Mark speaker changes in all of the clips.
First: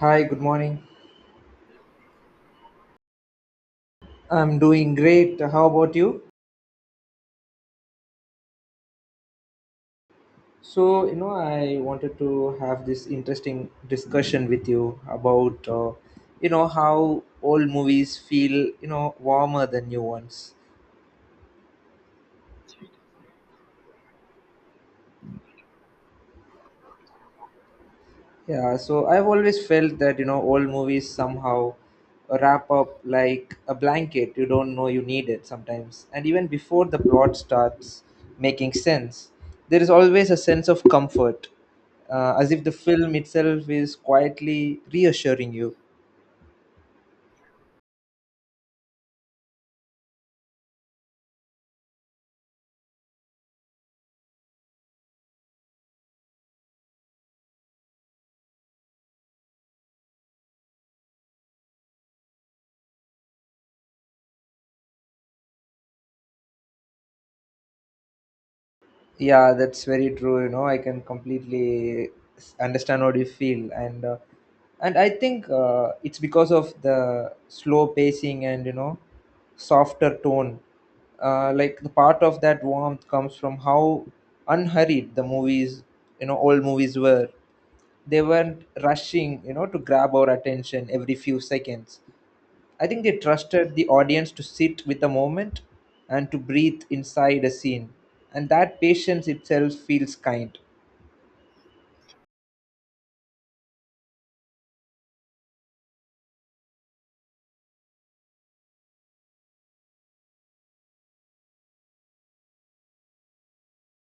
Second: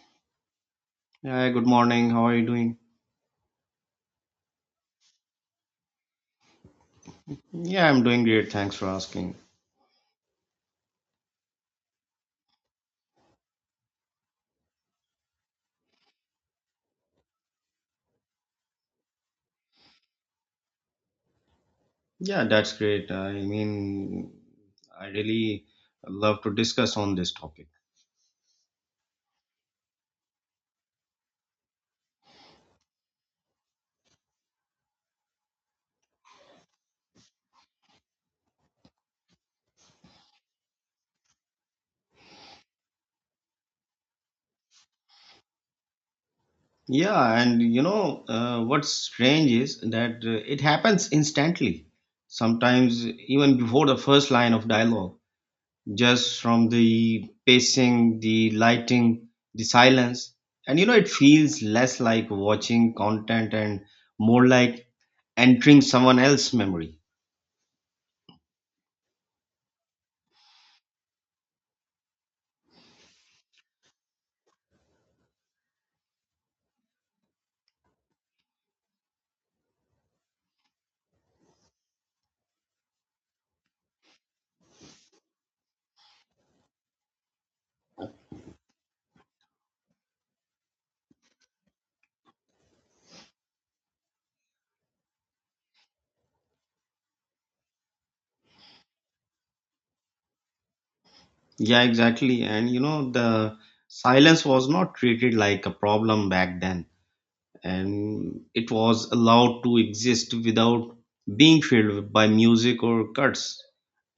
Speaker 1: Hi, good morning.
Speaker 2: Yeah, good morning. How are you doing?
Speaker 1: I'm doing great. How about you?
Speaker 2: Yeah, I'm doing great. Thanks for asking.
Speaker 1: So I wanted to have this interesting discussion with you about how old movies feel, you know, warmer than new ones.
Speaker 2: Yeah, that's great. I really love to discuss on this topic.
Speaker 1: Yeah, so I've always felt that, you know, old movies somehow wrap up like a blanket. You don't know you need it sometimes. And even before the plot starts making sense, there is always a sense of comfort, as if the film itself is quietly reassuring you.
Speaker 2: Yeah, and what's strange is that it happens instantly, sometimes even before the first line of dialogue, just from the pacing, the lighting, the silence. And you know, it feels less like watching content and more like entering someone else's memory.
Speaker 1: Yeah, that's very true. You know, I can completely understand what you feel, and I think it's because of the slow pacing and you know softer tone. Like the part of that warmth comes from how unhurried the movies, you know, old movies were. They weren't rushing, you know, to grab our attention every few seconds. I think they trusted the audience to sit with the moment and to breathe inside a scene. And that patience itself feels kind.
Speaker 2: Yeah, exactly. And you know, the silence was not treated like a problem back then, and it was allowed to exist without being filled by music or cuts.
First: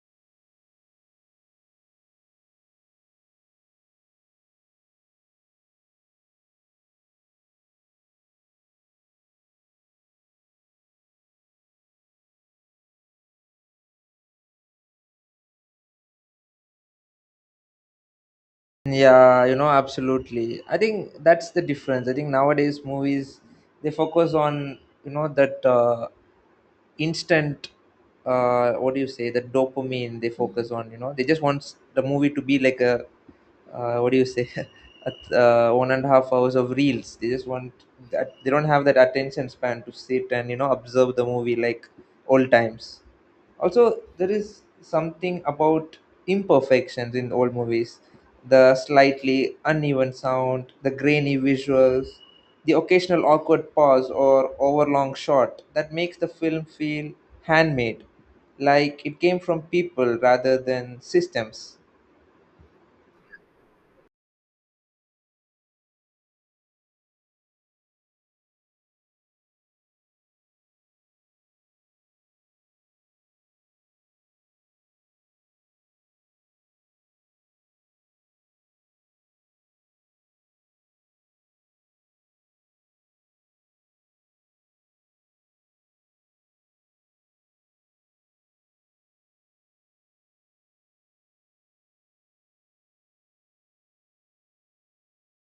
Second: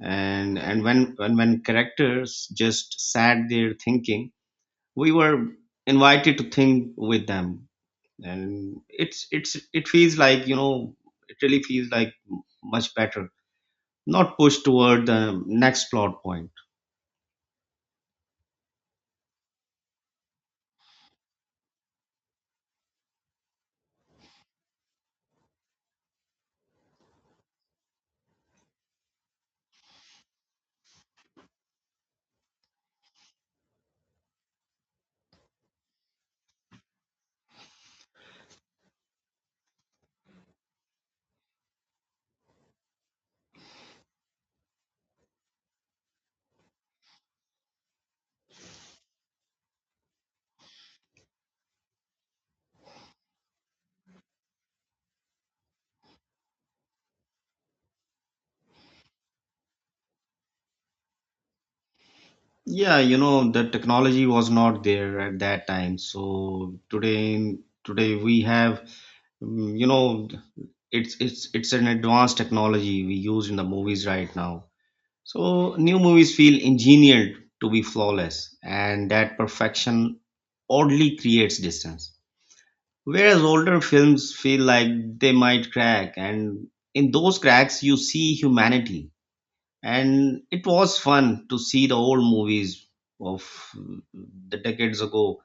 Speaker 2: And when characters just sat there thinking, we were invited to think with them. And it's it feels like, it really feels like much better, not pushed toward the next plot point.
Speaker 1: Yeah, you know, absolutely. I think that's the difference. I think nowadays movies they focus on you know that instant what do you say the dopamine they focus on you know they just want the movie to be like a what do you say at, 1.5 hours of reels they just want that they don't have that attention span to sit and you know observe the movie like old times. Also, there is something about imperfections in old movies, the slightly uneven sound, the grainy visuals, the occasional awkward pause or overlong shot that makes the film feel handmade, like it came from people rather than systems.
Speaker 2: Yeah, you know, the technology was not there at that time. So today we have, mm, you know, it's an advanced technology we use in the movies right now. So new movies feel engineered to be flawless, and that perfection oddly creates distance. Whereas older films feel like they might crack, and in those cracks you see humanity, and it was fun to see the old movies of the decades ago,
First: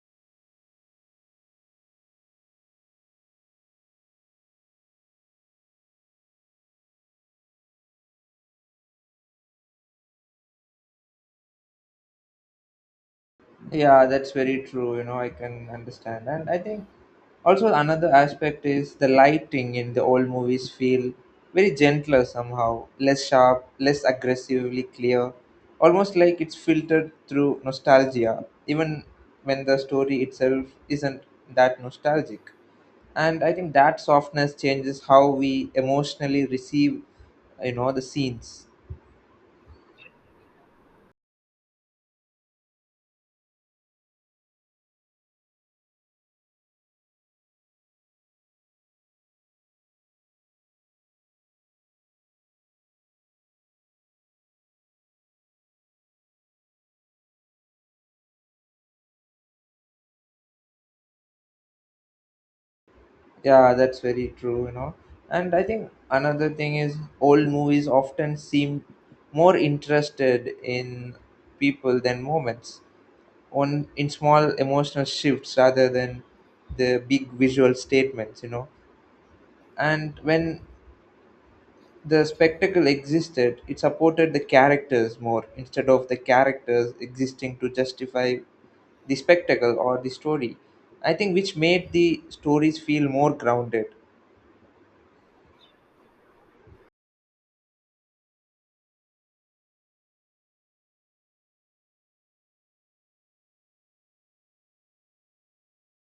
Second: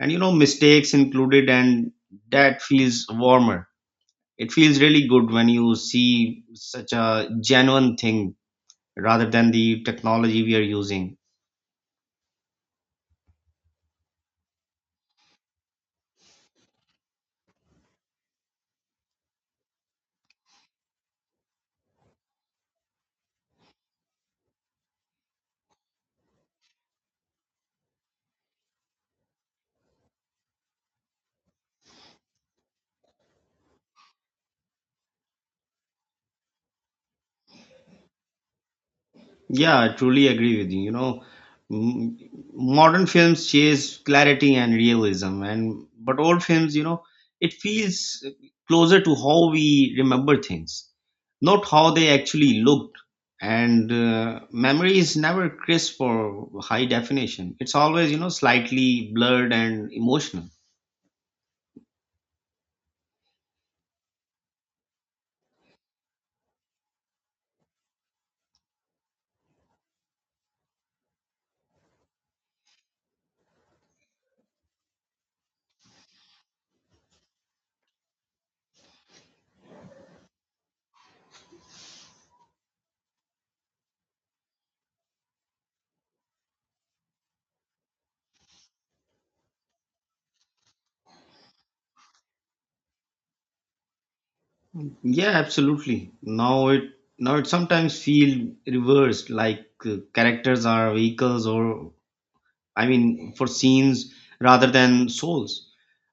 Speaker 2: and you know, mistakes included, and that feels warmer. It feels really good when you see such a genuine thing rather than the technology we are using.
Speaker 1: Yeah, that's very true. You know, I can understand. And I think also another aspect is the lighting in the old movies feel very gentler somehow, less sharp, less aggressively clear, almost like it's filtered through nostalgia, even when the story itself isn't that nostalgic. And I think that softness changes how we emotionally receive, you know, the scenes.
Speaker 2: Yeah, I truly agree with you. You know, m- modern films chase clarity and realism, and but old films, you know, it feels closer to how we remember things, not how they actually looked. And memory is never crisp or high definition. It's always, you know, slightly blurred and emotional.
Speaker 1: Yeah, that's very true, you know. And I think another thing is old movies often seem more interested in people than moments, on in small emotional shifts rather than the big visual statements, you know. And when the spectacle existed, it supported the characters more instead of the characters existing to justify the spectacle or the story. I think which made the stories feel more grounded.
Speaker 2: Yeah, absolutely. Now it sometimes feel reversed, like characters are vehicles or, I mean, for scenes rather than souls.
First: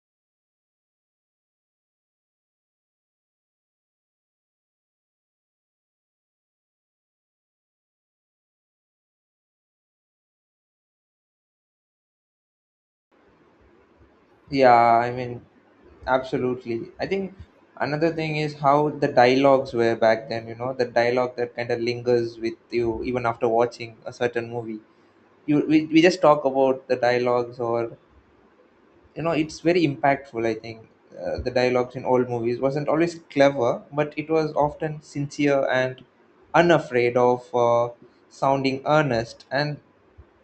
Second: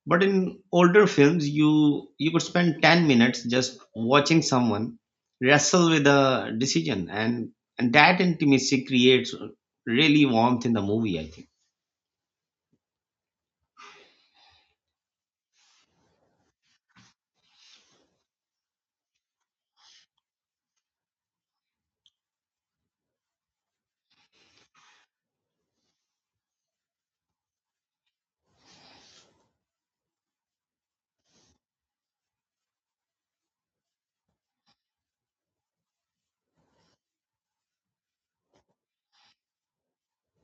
Speaker 2: But in older films, you could spend 10 minutes just watching someone wrestle with a decision, and that intimacy creates really warmth in the movie, I think.
Speaker 1: Yeah, I mean, absolutely. I think another thing is how the dialogues were back then, you know, the dialogue that kind of lingers with you even after watching a certain movie. You we just talk about the dialogues or you know it's very impactful. I think the dialogues in old movies wasn't always clever, but it was often sincere and unafraid of sounding earnest, and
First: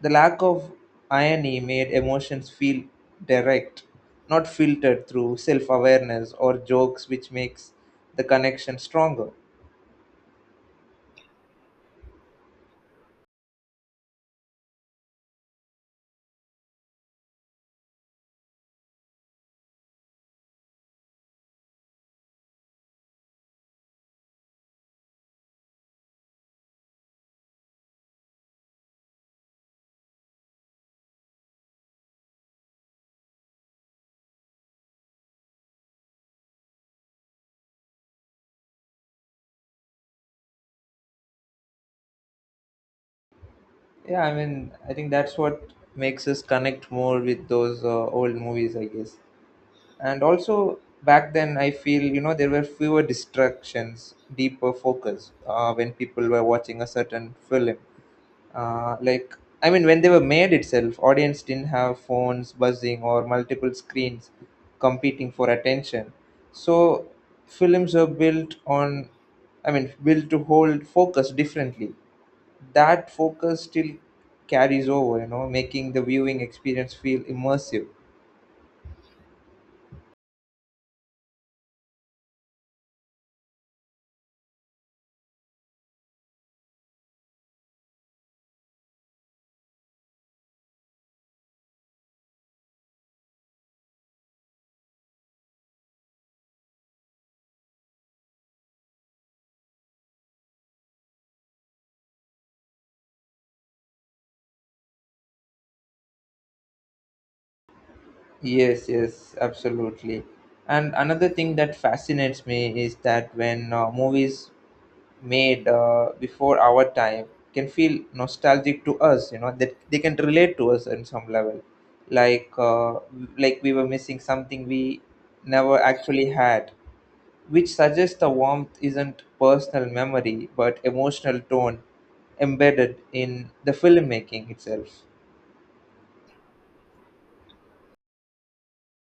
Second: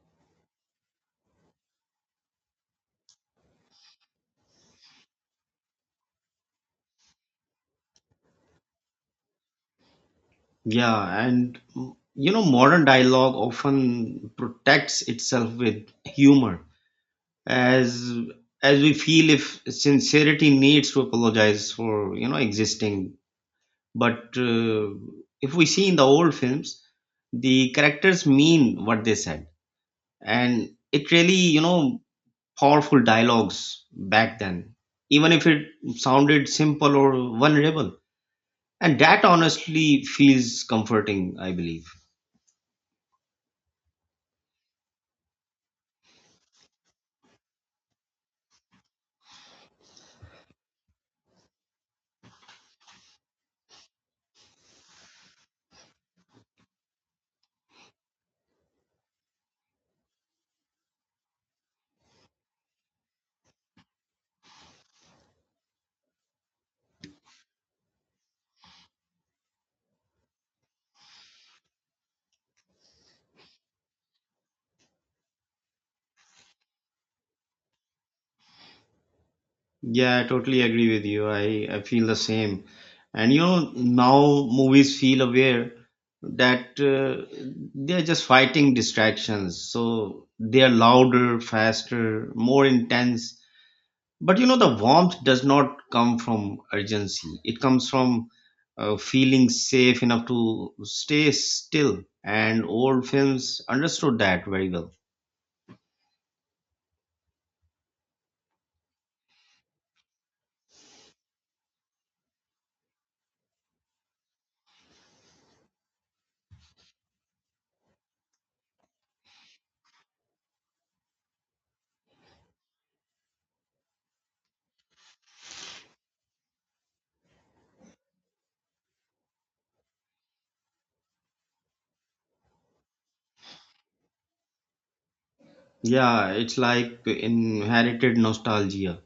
Speaker 1: the lack of irony made emotions feel direct, not filtered through self-awareness or jokes, which makes the connection stronger.
Speaker 2: Yeah, and modern dialogue often protects itself with humor, as as we feel if sincerity needs to apologize for, you know, existing. But if we see in the old films, the characters mean what they said, and it really, you know, powerful dialogues back then, even if it sounded simple or vulnerable. And that honestly feels comforting, I believe.
Speaker 1: Yeah, I mean, I think that's what makes us connect more with those old movies, I guess. And also back then I feel you know there were fewer distractions, deeper focus, when people were watching a certain film. Uh, like i mean when they were made itself audience didn't have phones buzzing or multiple screens competing for attention. So films were built on, I mean built to hold focus differently. That focus still carries over, you know, making the viewing experience feel immersive.
Speaker 2: Yeah, I totally agree with you. I feel the same. And you know, now movies feel aware that they're just fighting distractions. So they are louder, faster, more intense. But you know, the warmth does not come from urgency, it comes from feeling safe enough to stay still. And old films understood that very well.
Speaker 1: Yes, yes, absolutely. And another thing that fascinates me is that when movies made before our time can feel nostalgic to us, you know, that they can relate to us on some level, like uh, like we were missing something we never actually had, which suggests the warmth isn't personal memory but emotional tone embedded in the filmmaking itself.
Speaker 2: Yeah, it's like inherited nostalgia,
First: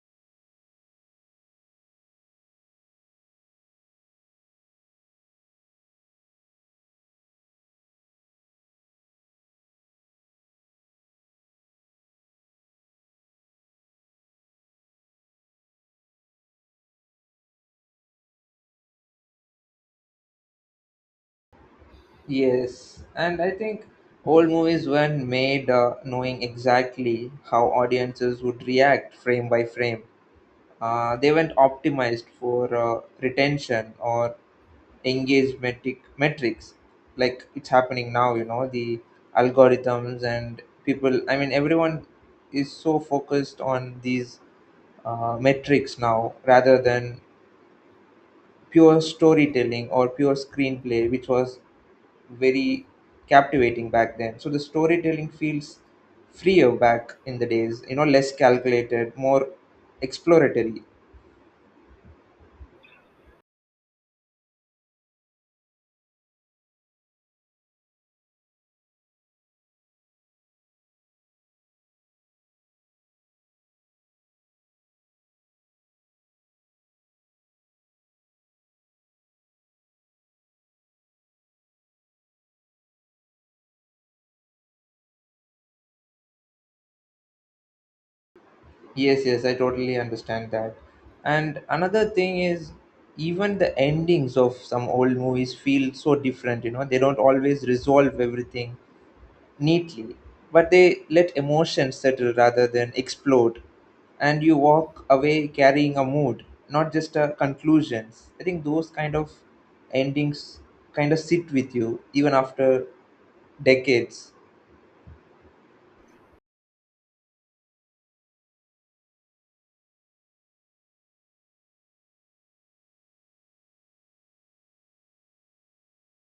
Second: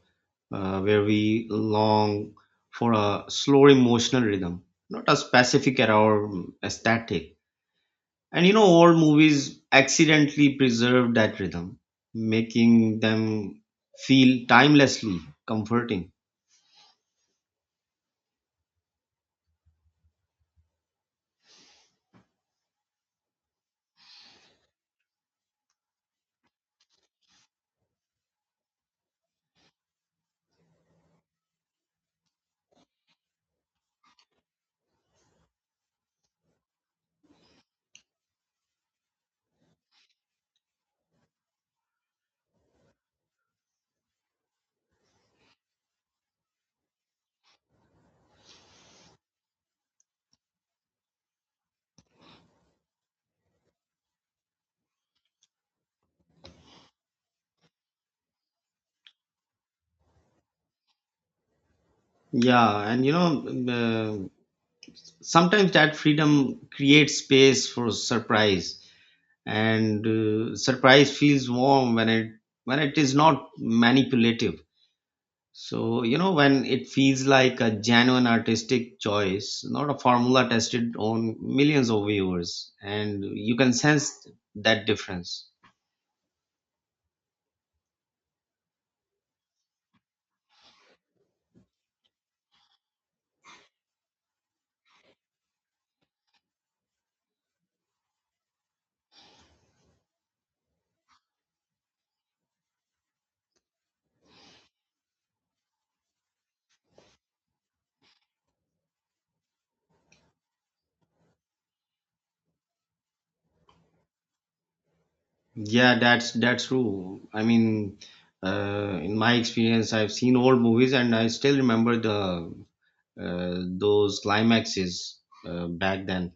Speaker 2: where we long for a slow emotional rhythm, not a specific or, aesthetic. And you know, old movies accidentally preserve that rhythm, making them feel timelessly comforting.
Speaker 1: Yes, and I think old movies weren't made knowing exactly how audiences would react frame by frame. They weren't optimized for retention or engagement metrics like it's happening now, you know, the algorithms and people. I mean, everyone is so focused on these metrics now rather than pure storytelling or pure screenplay, which was very captivating back then. So the storytelling feels freer back in the days, you know, less calculated, more exploratory.
Speaker 2: Yeah, and you know, sometimes that freedom creates space for surprise, and surprise feels warm when it is not manipulative. So, you know, when it feels like a genuine artistic choice, not a formula tested on millions of viewers, and you can sense that difference.
Speaker 1: Yes, yes, I totally understand that. And another thing is, even the endings of some old movies feel so different, you know, they don't always resolve everything neatly, but they let emotions settle rather than explode. And you walk away carrying a mood, not just a conclusions. I think those kind of endings kind of sit with you even after decades.
Speaker 2: Yeah, that's true. In my experience, I've seen old movies, and I still remember the, those climaxes back then.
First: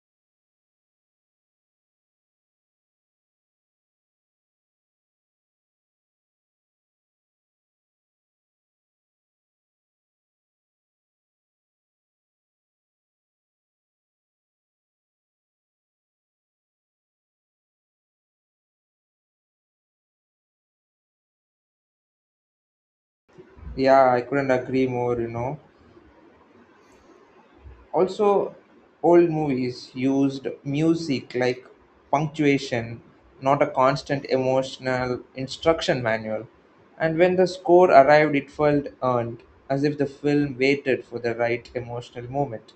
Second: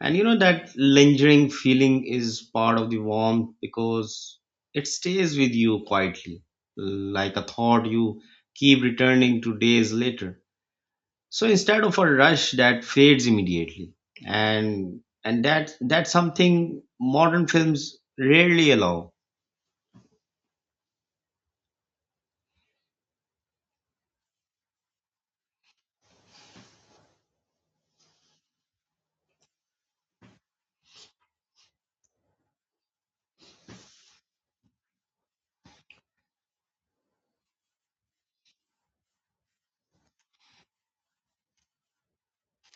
Speaker 2: And you know, that lingering feeling is part of the warmth because it stays with you quietly, like a thought you keep returning to days later. So instead of a rush that fades immediately, and that that's something modern films rarely allow.
Speaker 1: Yeah, I couldn't agree more, you know. Also, old movies used music like punctuation, not a constant emotional instruction manual. And when the score arrived, it felt earned, as if the film waited for the right emotional moment,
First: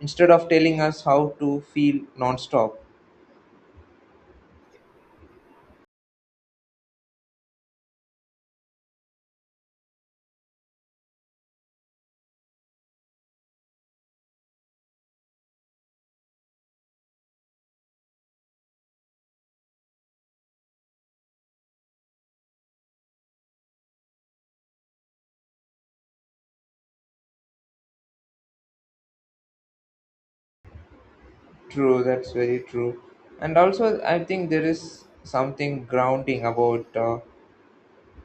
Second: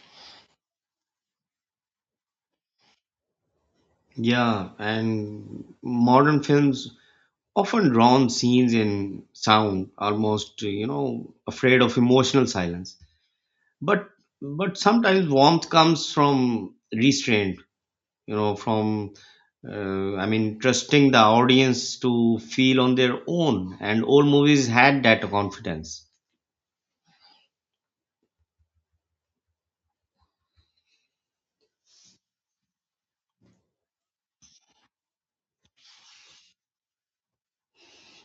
Speaker 1: instead of telling us how to feel non-stop.
Speaker 2: Yeah, and modern films often drown scenes in sound, almost, you know, afraid of emotional silence, but but sometimes warmth comes from restraint, you know, from trusting the audience to feel on their own. And old movies had that confidence.
Speaker 1: True, that's very true. And also, I think there is something grounding about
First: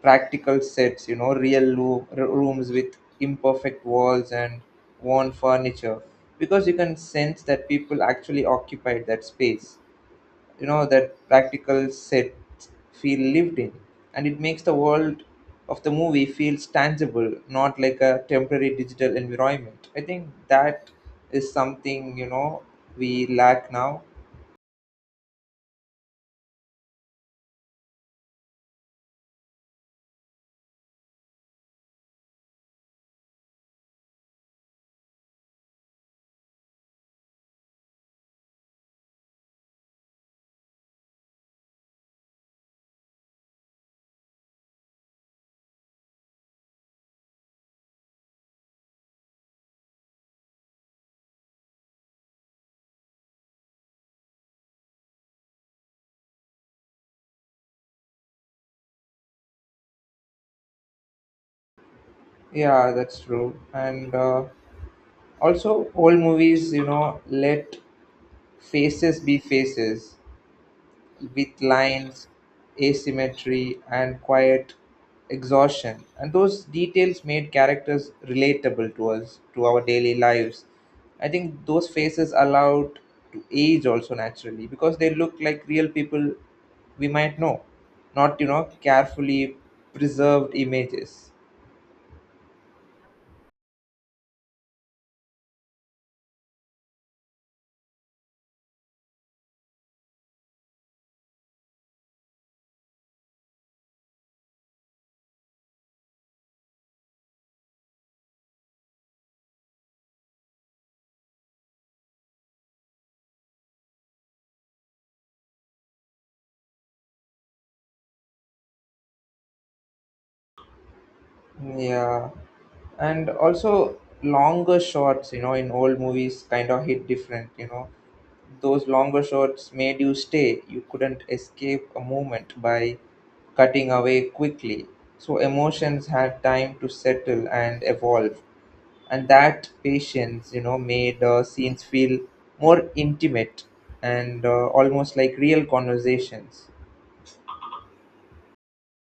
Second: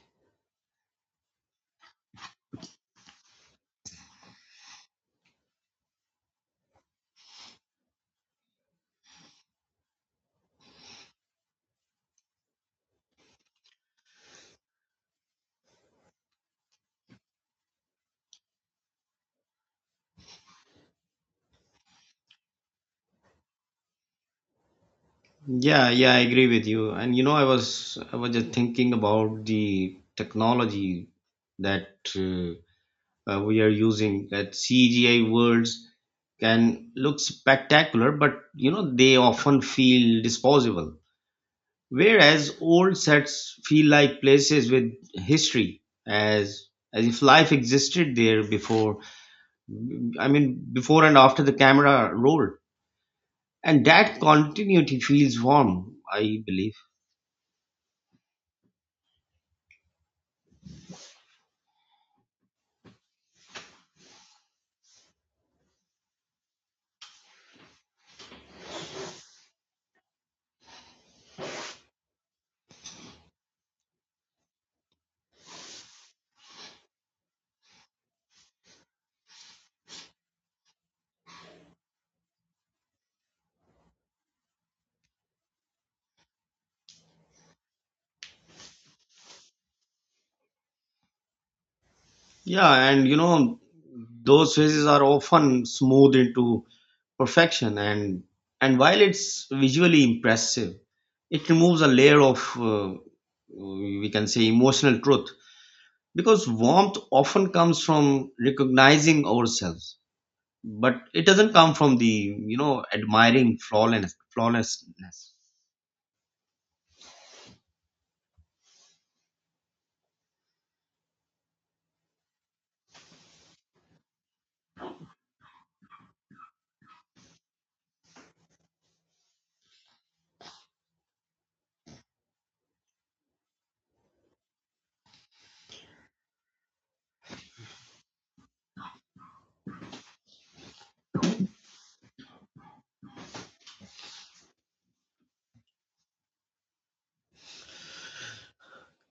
Speaker 1: practical sets, you know, real rooms with imperfect walls and worn furniture, because you can sense that people actually occupied that space. You know, that practical sets feel lived in, and it makes the world of the movie feels tangible, not like a temporary digital environment. I think that is something, you know, we lack now.
Speaker 2: Yeah, I agree with you. And you know, I was just thinking about the technology that we are using. That CGI worlds can look spectacular, but you know, they often feel disposable. Whereas old sets feel like places with history, as if life existed there before. I mean, before and after the camera rolled, and that continuity feels warm, I believe.
Speaker 1: Yeah, that's true. And also, old movies, you know, let faces be faces, with lines, asymmetry, and quiet exhaustion. And those details made characters relatable to us, to our daily lives. I think those faces allowed to age also naturally because they look like real people we might know, not, you know, carefully preserved images.
Speaker 2: Yeah, and you know, those phases are often smoothed into perfection, and while it's visually impressive, it removes a layer of, we can say, emotional truth. Because warmth often comes from recognizing ourselves, but it doesn't come from, admiring flawless flawlessness.
Speaker 1: Yeah. And also, longer shots, you know, in old movies kind of hit different, you know. Those longer shots made you stay. You couldn't escape a moment by cutting away quickly. So emotions had time to settle and evolve. And that patience, you know, made scenes feel more intimate and almost like real conversations.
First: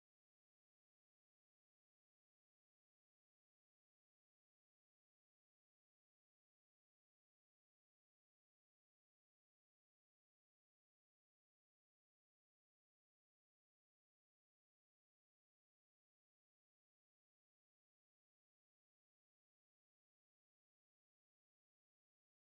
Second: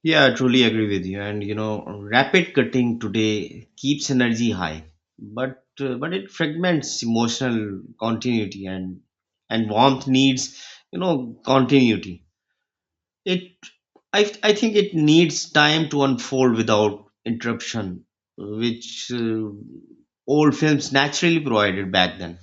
Speaker 2: Yeah, I truly agree with you. And you know, rapid cutting today keeps energy high, but it fragments emotional continuity, and warmth needs, you know, continuity. It, I think it needs time to unfold without interruption, which old films naturally provided back then.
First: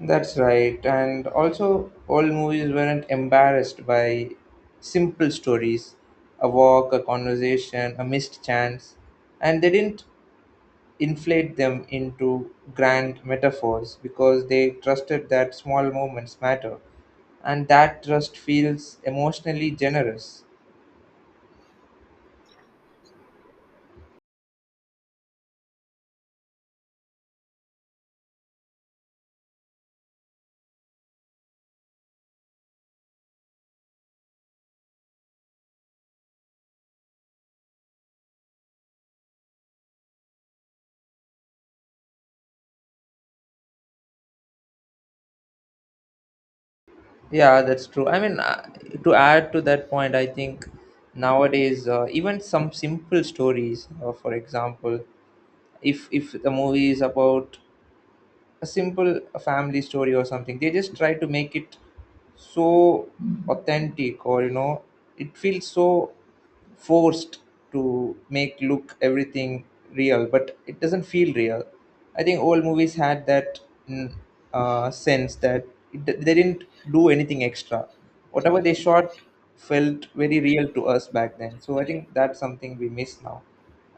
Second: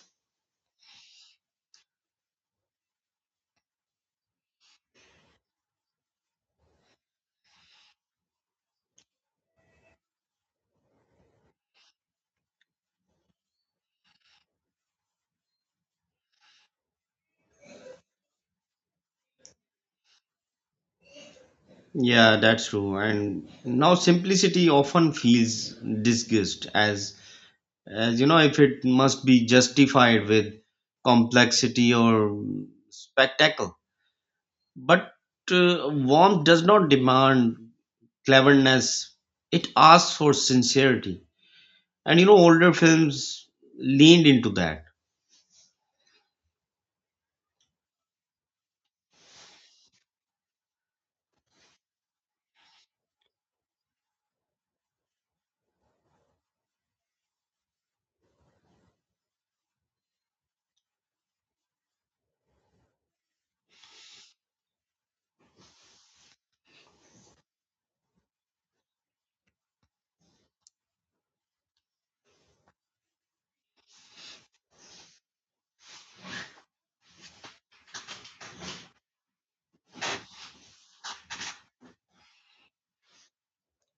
Speaker 1: That's right. And also, old movies weren't embarrassed by simple stories: a walk, a conversation, a missed chance. And they didn't inflate them into grand metaphors because they trusted that small moments matter. And that trust feels emotionally generous.
Speaker 2: Yeah, that's true. And now simplicity often feels disguised as, you know, if it must be justified with complexity or spectacle. But warmth does not demand cleverness, it asks for sincerity. And you know, older films leaned into that.
Speaker 1: Yeah, that's true. I mean, to add to that point, I think nowadays even some simple stories, for example, if the movie is about a simple family story or something, they just try to make it so authentic, or you know, it feels so forced to make look everything real, but it doesn't feel real. I think old movies had that mm, sense that it, they didn't do anything extra. Whatever they shot felt very real to us back then. So I think that's something we miss now.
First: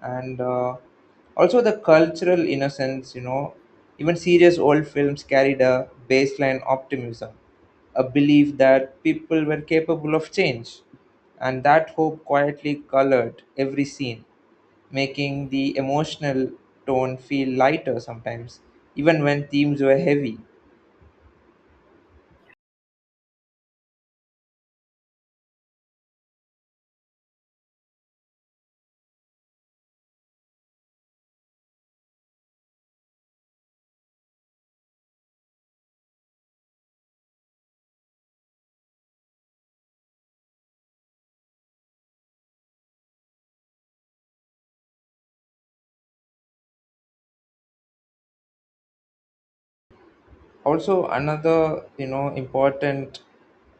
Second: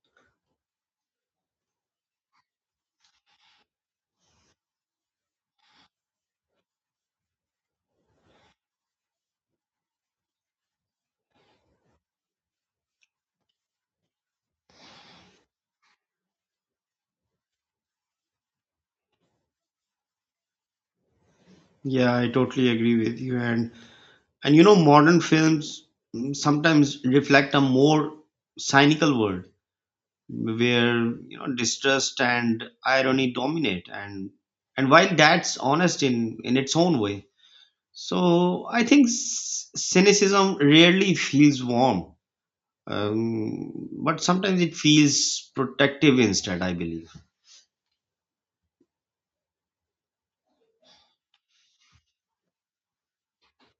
Speaker 1: And also the cultural innocence, you know, even serious old films carried a baseline optimism, a belief that people were capable of change. And that hope quietly colored every scene, making the emotional tone feel lighter sometimes, even when themes were heavy.
Speaker 2: Yeah, I totally agree with you. And you know, modern films, sometimes reflect a more cynical world where, you know, distrust and irony dominate. And while that's honest in its own way, so I think cynicism rarely feels warm, but sometimes it feels protective instead, I believe.
Speaker 1: Also, another you know important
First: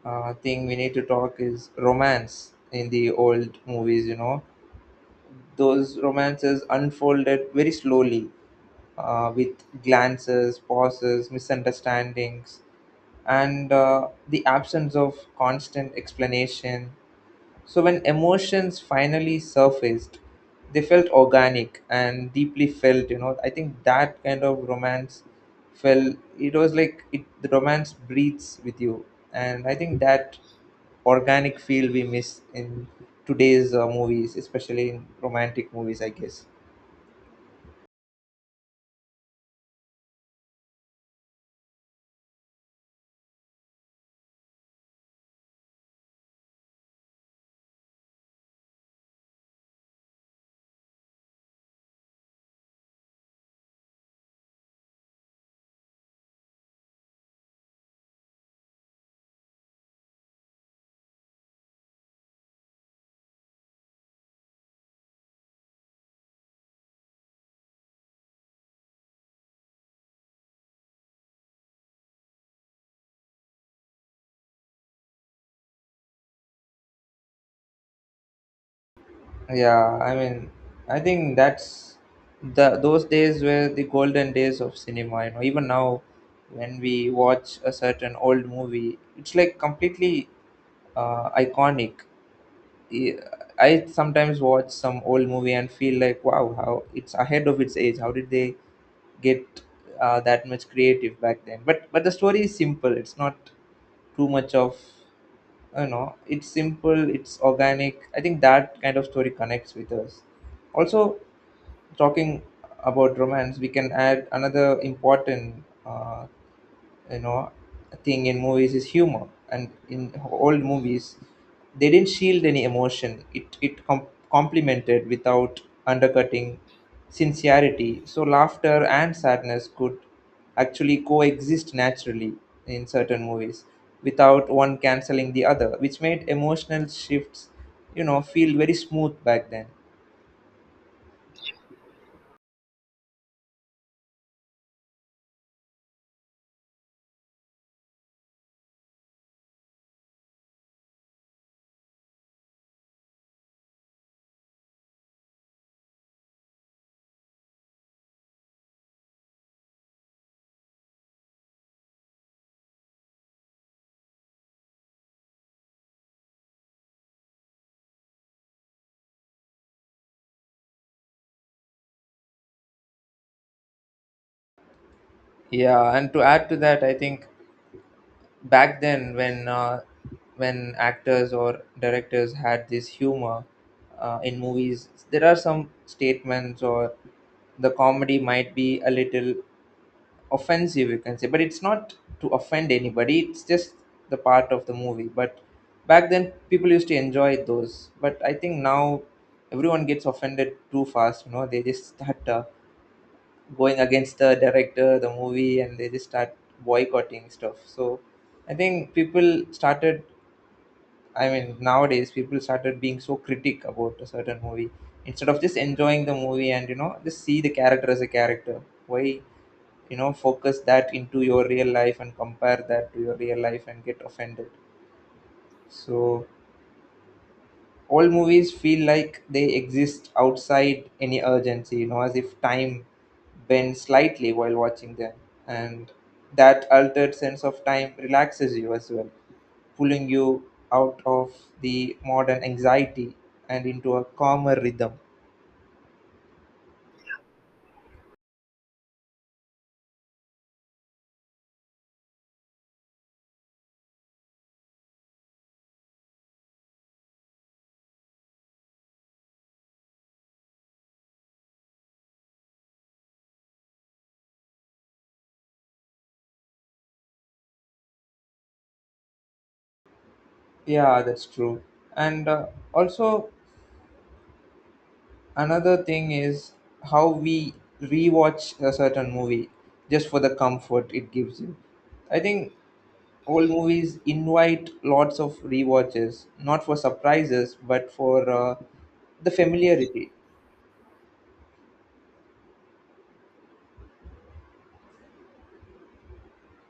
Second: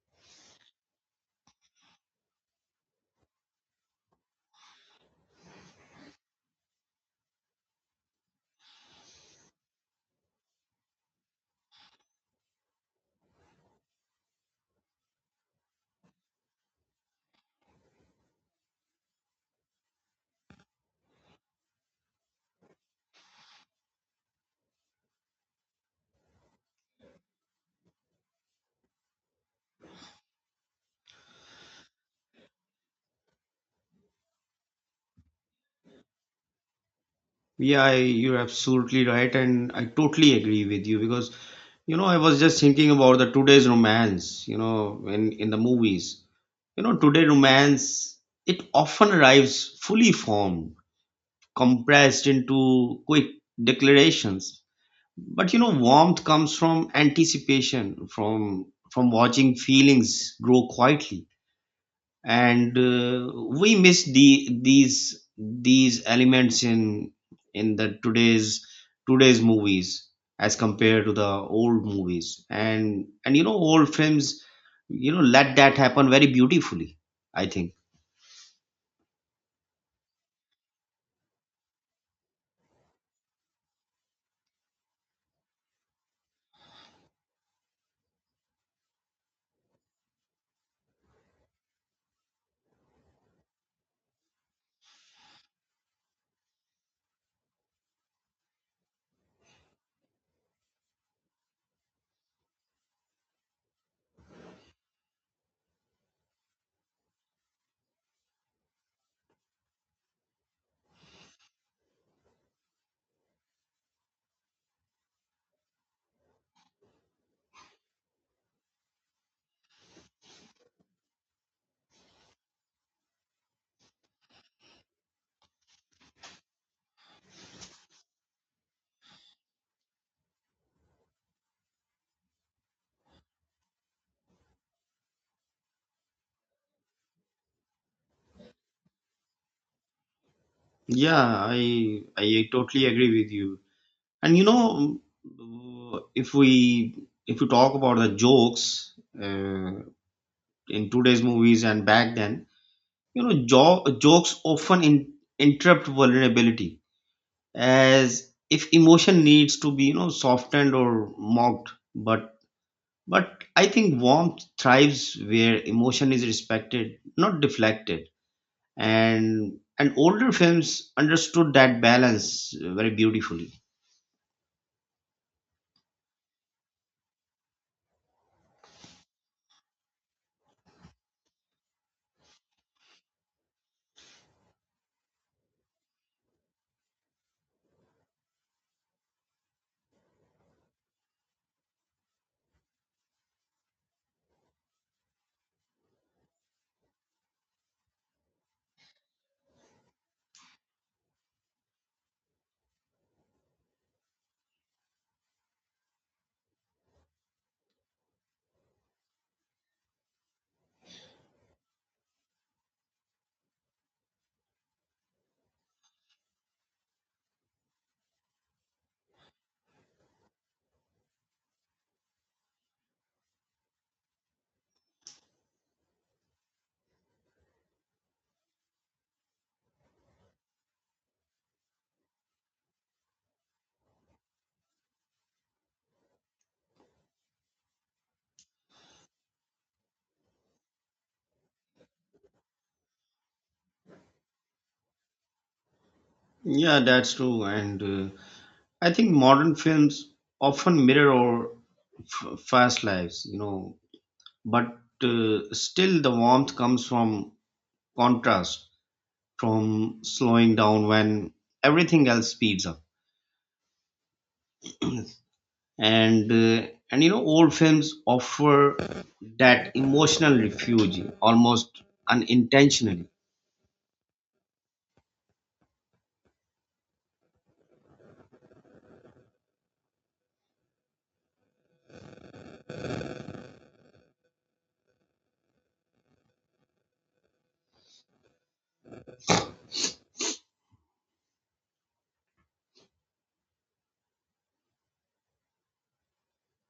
Speaker 1: thing we need to talk is romance in the old movies. You know, those romances unfolded very slowly, with glances, pauses, misunderstandings, and the absence of constant explanation. So when emotions finally surfaced, they felt organic and deeply felt, you know. I think that kind of romance felt it was like it the romance breathes with you. And I think that organic feel we miss in today's movies, especially in romantic movies, I guess.
Speaker 2: Yeah, you're absolutely right, and I totally agree with you, because you know, I was just thinking about the today's romance, you know, in the movies. You know, today romance, it often arrives fully formed, compressed into quick declarations. But you know, warmth comes from anticipation, from watching feelings grow quietly. And we miss these elements in the today's movies as compared to the old movies. And you know, old films, you know, let that happen very beautifully, I think.
Speaker 1: Yeah, I mean, I think that's the those days were the golden days of cinema. You know, even now, when we watch a certain old movie, it's like completely iconic. I I sometimes watch some old movie and feel like, wow, how it's ahead of its age. How did they get that much creative back then? But the story is simple. It's not too much of you know. It's simple. It's organic. I think that kind of story connects with us. Also, talking about romance, we can add another important you know thing in movies is humor, and in old movies they didn't shield any emotion. It complemented without undercutting sincerity, so laughter and sadness could actually coexist naturally in certain movies without one canceling the other, which made emotional shifts, you know, feel very smooth back then.
Speaker 2: Yeah, I totally agree with you. And you know, if we talk about the jokes uh, in today's movies and back then. You know, jokes often interrupt vulnerability, as if emotion needs to be, you know, softened or mocked. But I think warmth thrives where emotion is respected, not deflected. And older films understood that balance very beautifully.
Speaker 1: Yeah, and to add to that, I think back then when actors or directors had this humor in movies, there are some statements or the comedy might be a little offensive, you can say, but it's not to offend anybody, it's just the part of the movie. But back then people used to enjoy those, but I think now everyone gets offended too fast, you know, they just start going against the director, the movie, and they just start boycotting stuff. So I think people started, I mean, nowadays people started being so critic about a certain movie instead of just enjoying the movie and, you know, just see the character as a character. Why, you know, focus that into your real life and compare that to your real life and get offended. So all movies feel like they exist outside any urgency, you know, as if time bends slightly while watching them. And that altered sense of time relaxes you as well, pulling you out of the modern anxiety and into a calmer rhythm.
Speaker 2: Yeah, that's true. And I think modern films often mirror our fast lives, you know, but still the warmth comes from contrast, from slowing down when everything else speeds up. And you know, old films offer that emotional
Speaker 1: Yeah,
Speaker 2: refuge
Speaker 1: that's true.
Speaker 2: almost
Speaker 1: And
Speaker 2: unintentionally.
Speaker 1: also, another thing is how we rewatch a certain movie just for the comfort it gives you. I think old movies invite lots of rewatches, not for surprises, but for the familiarity.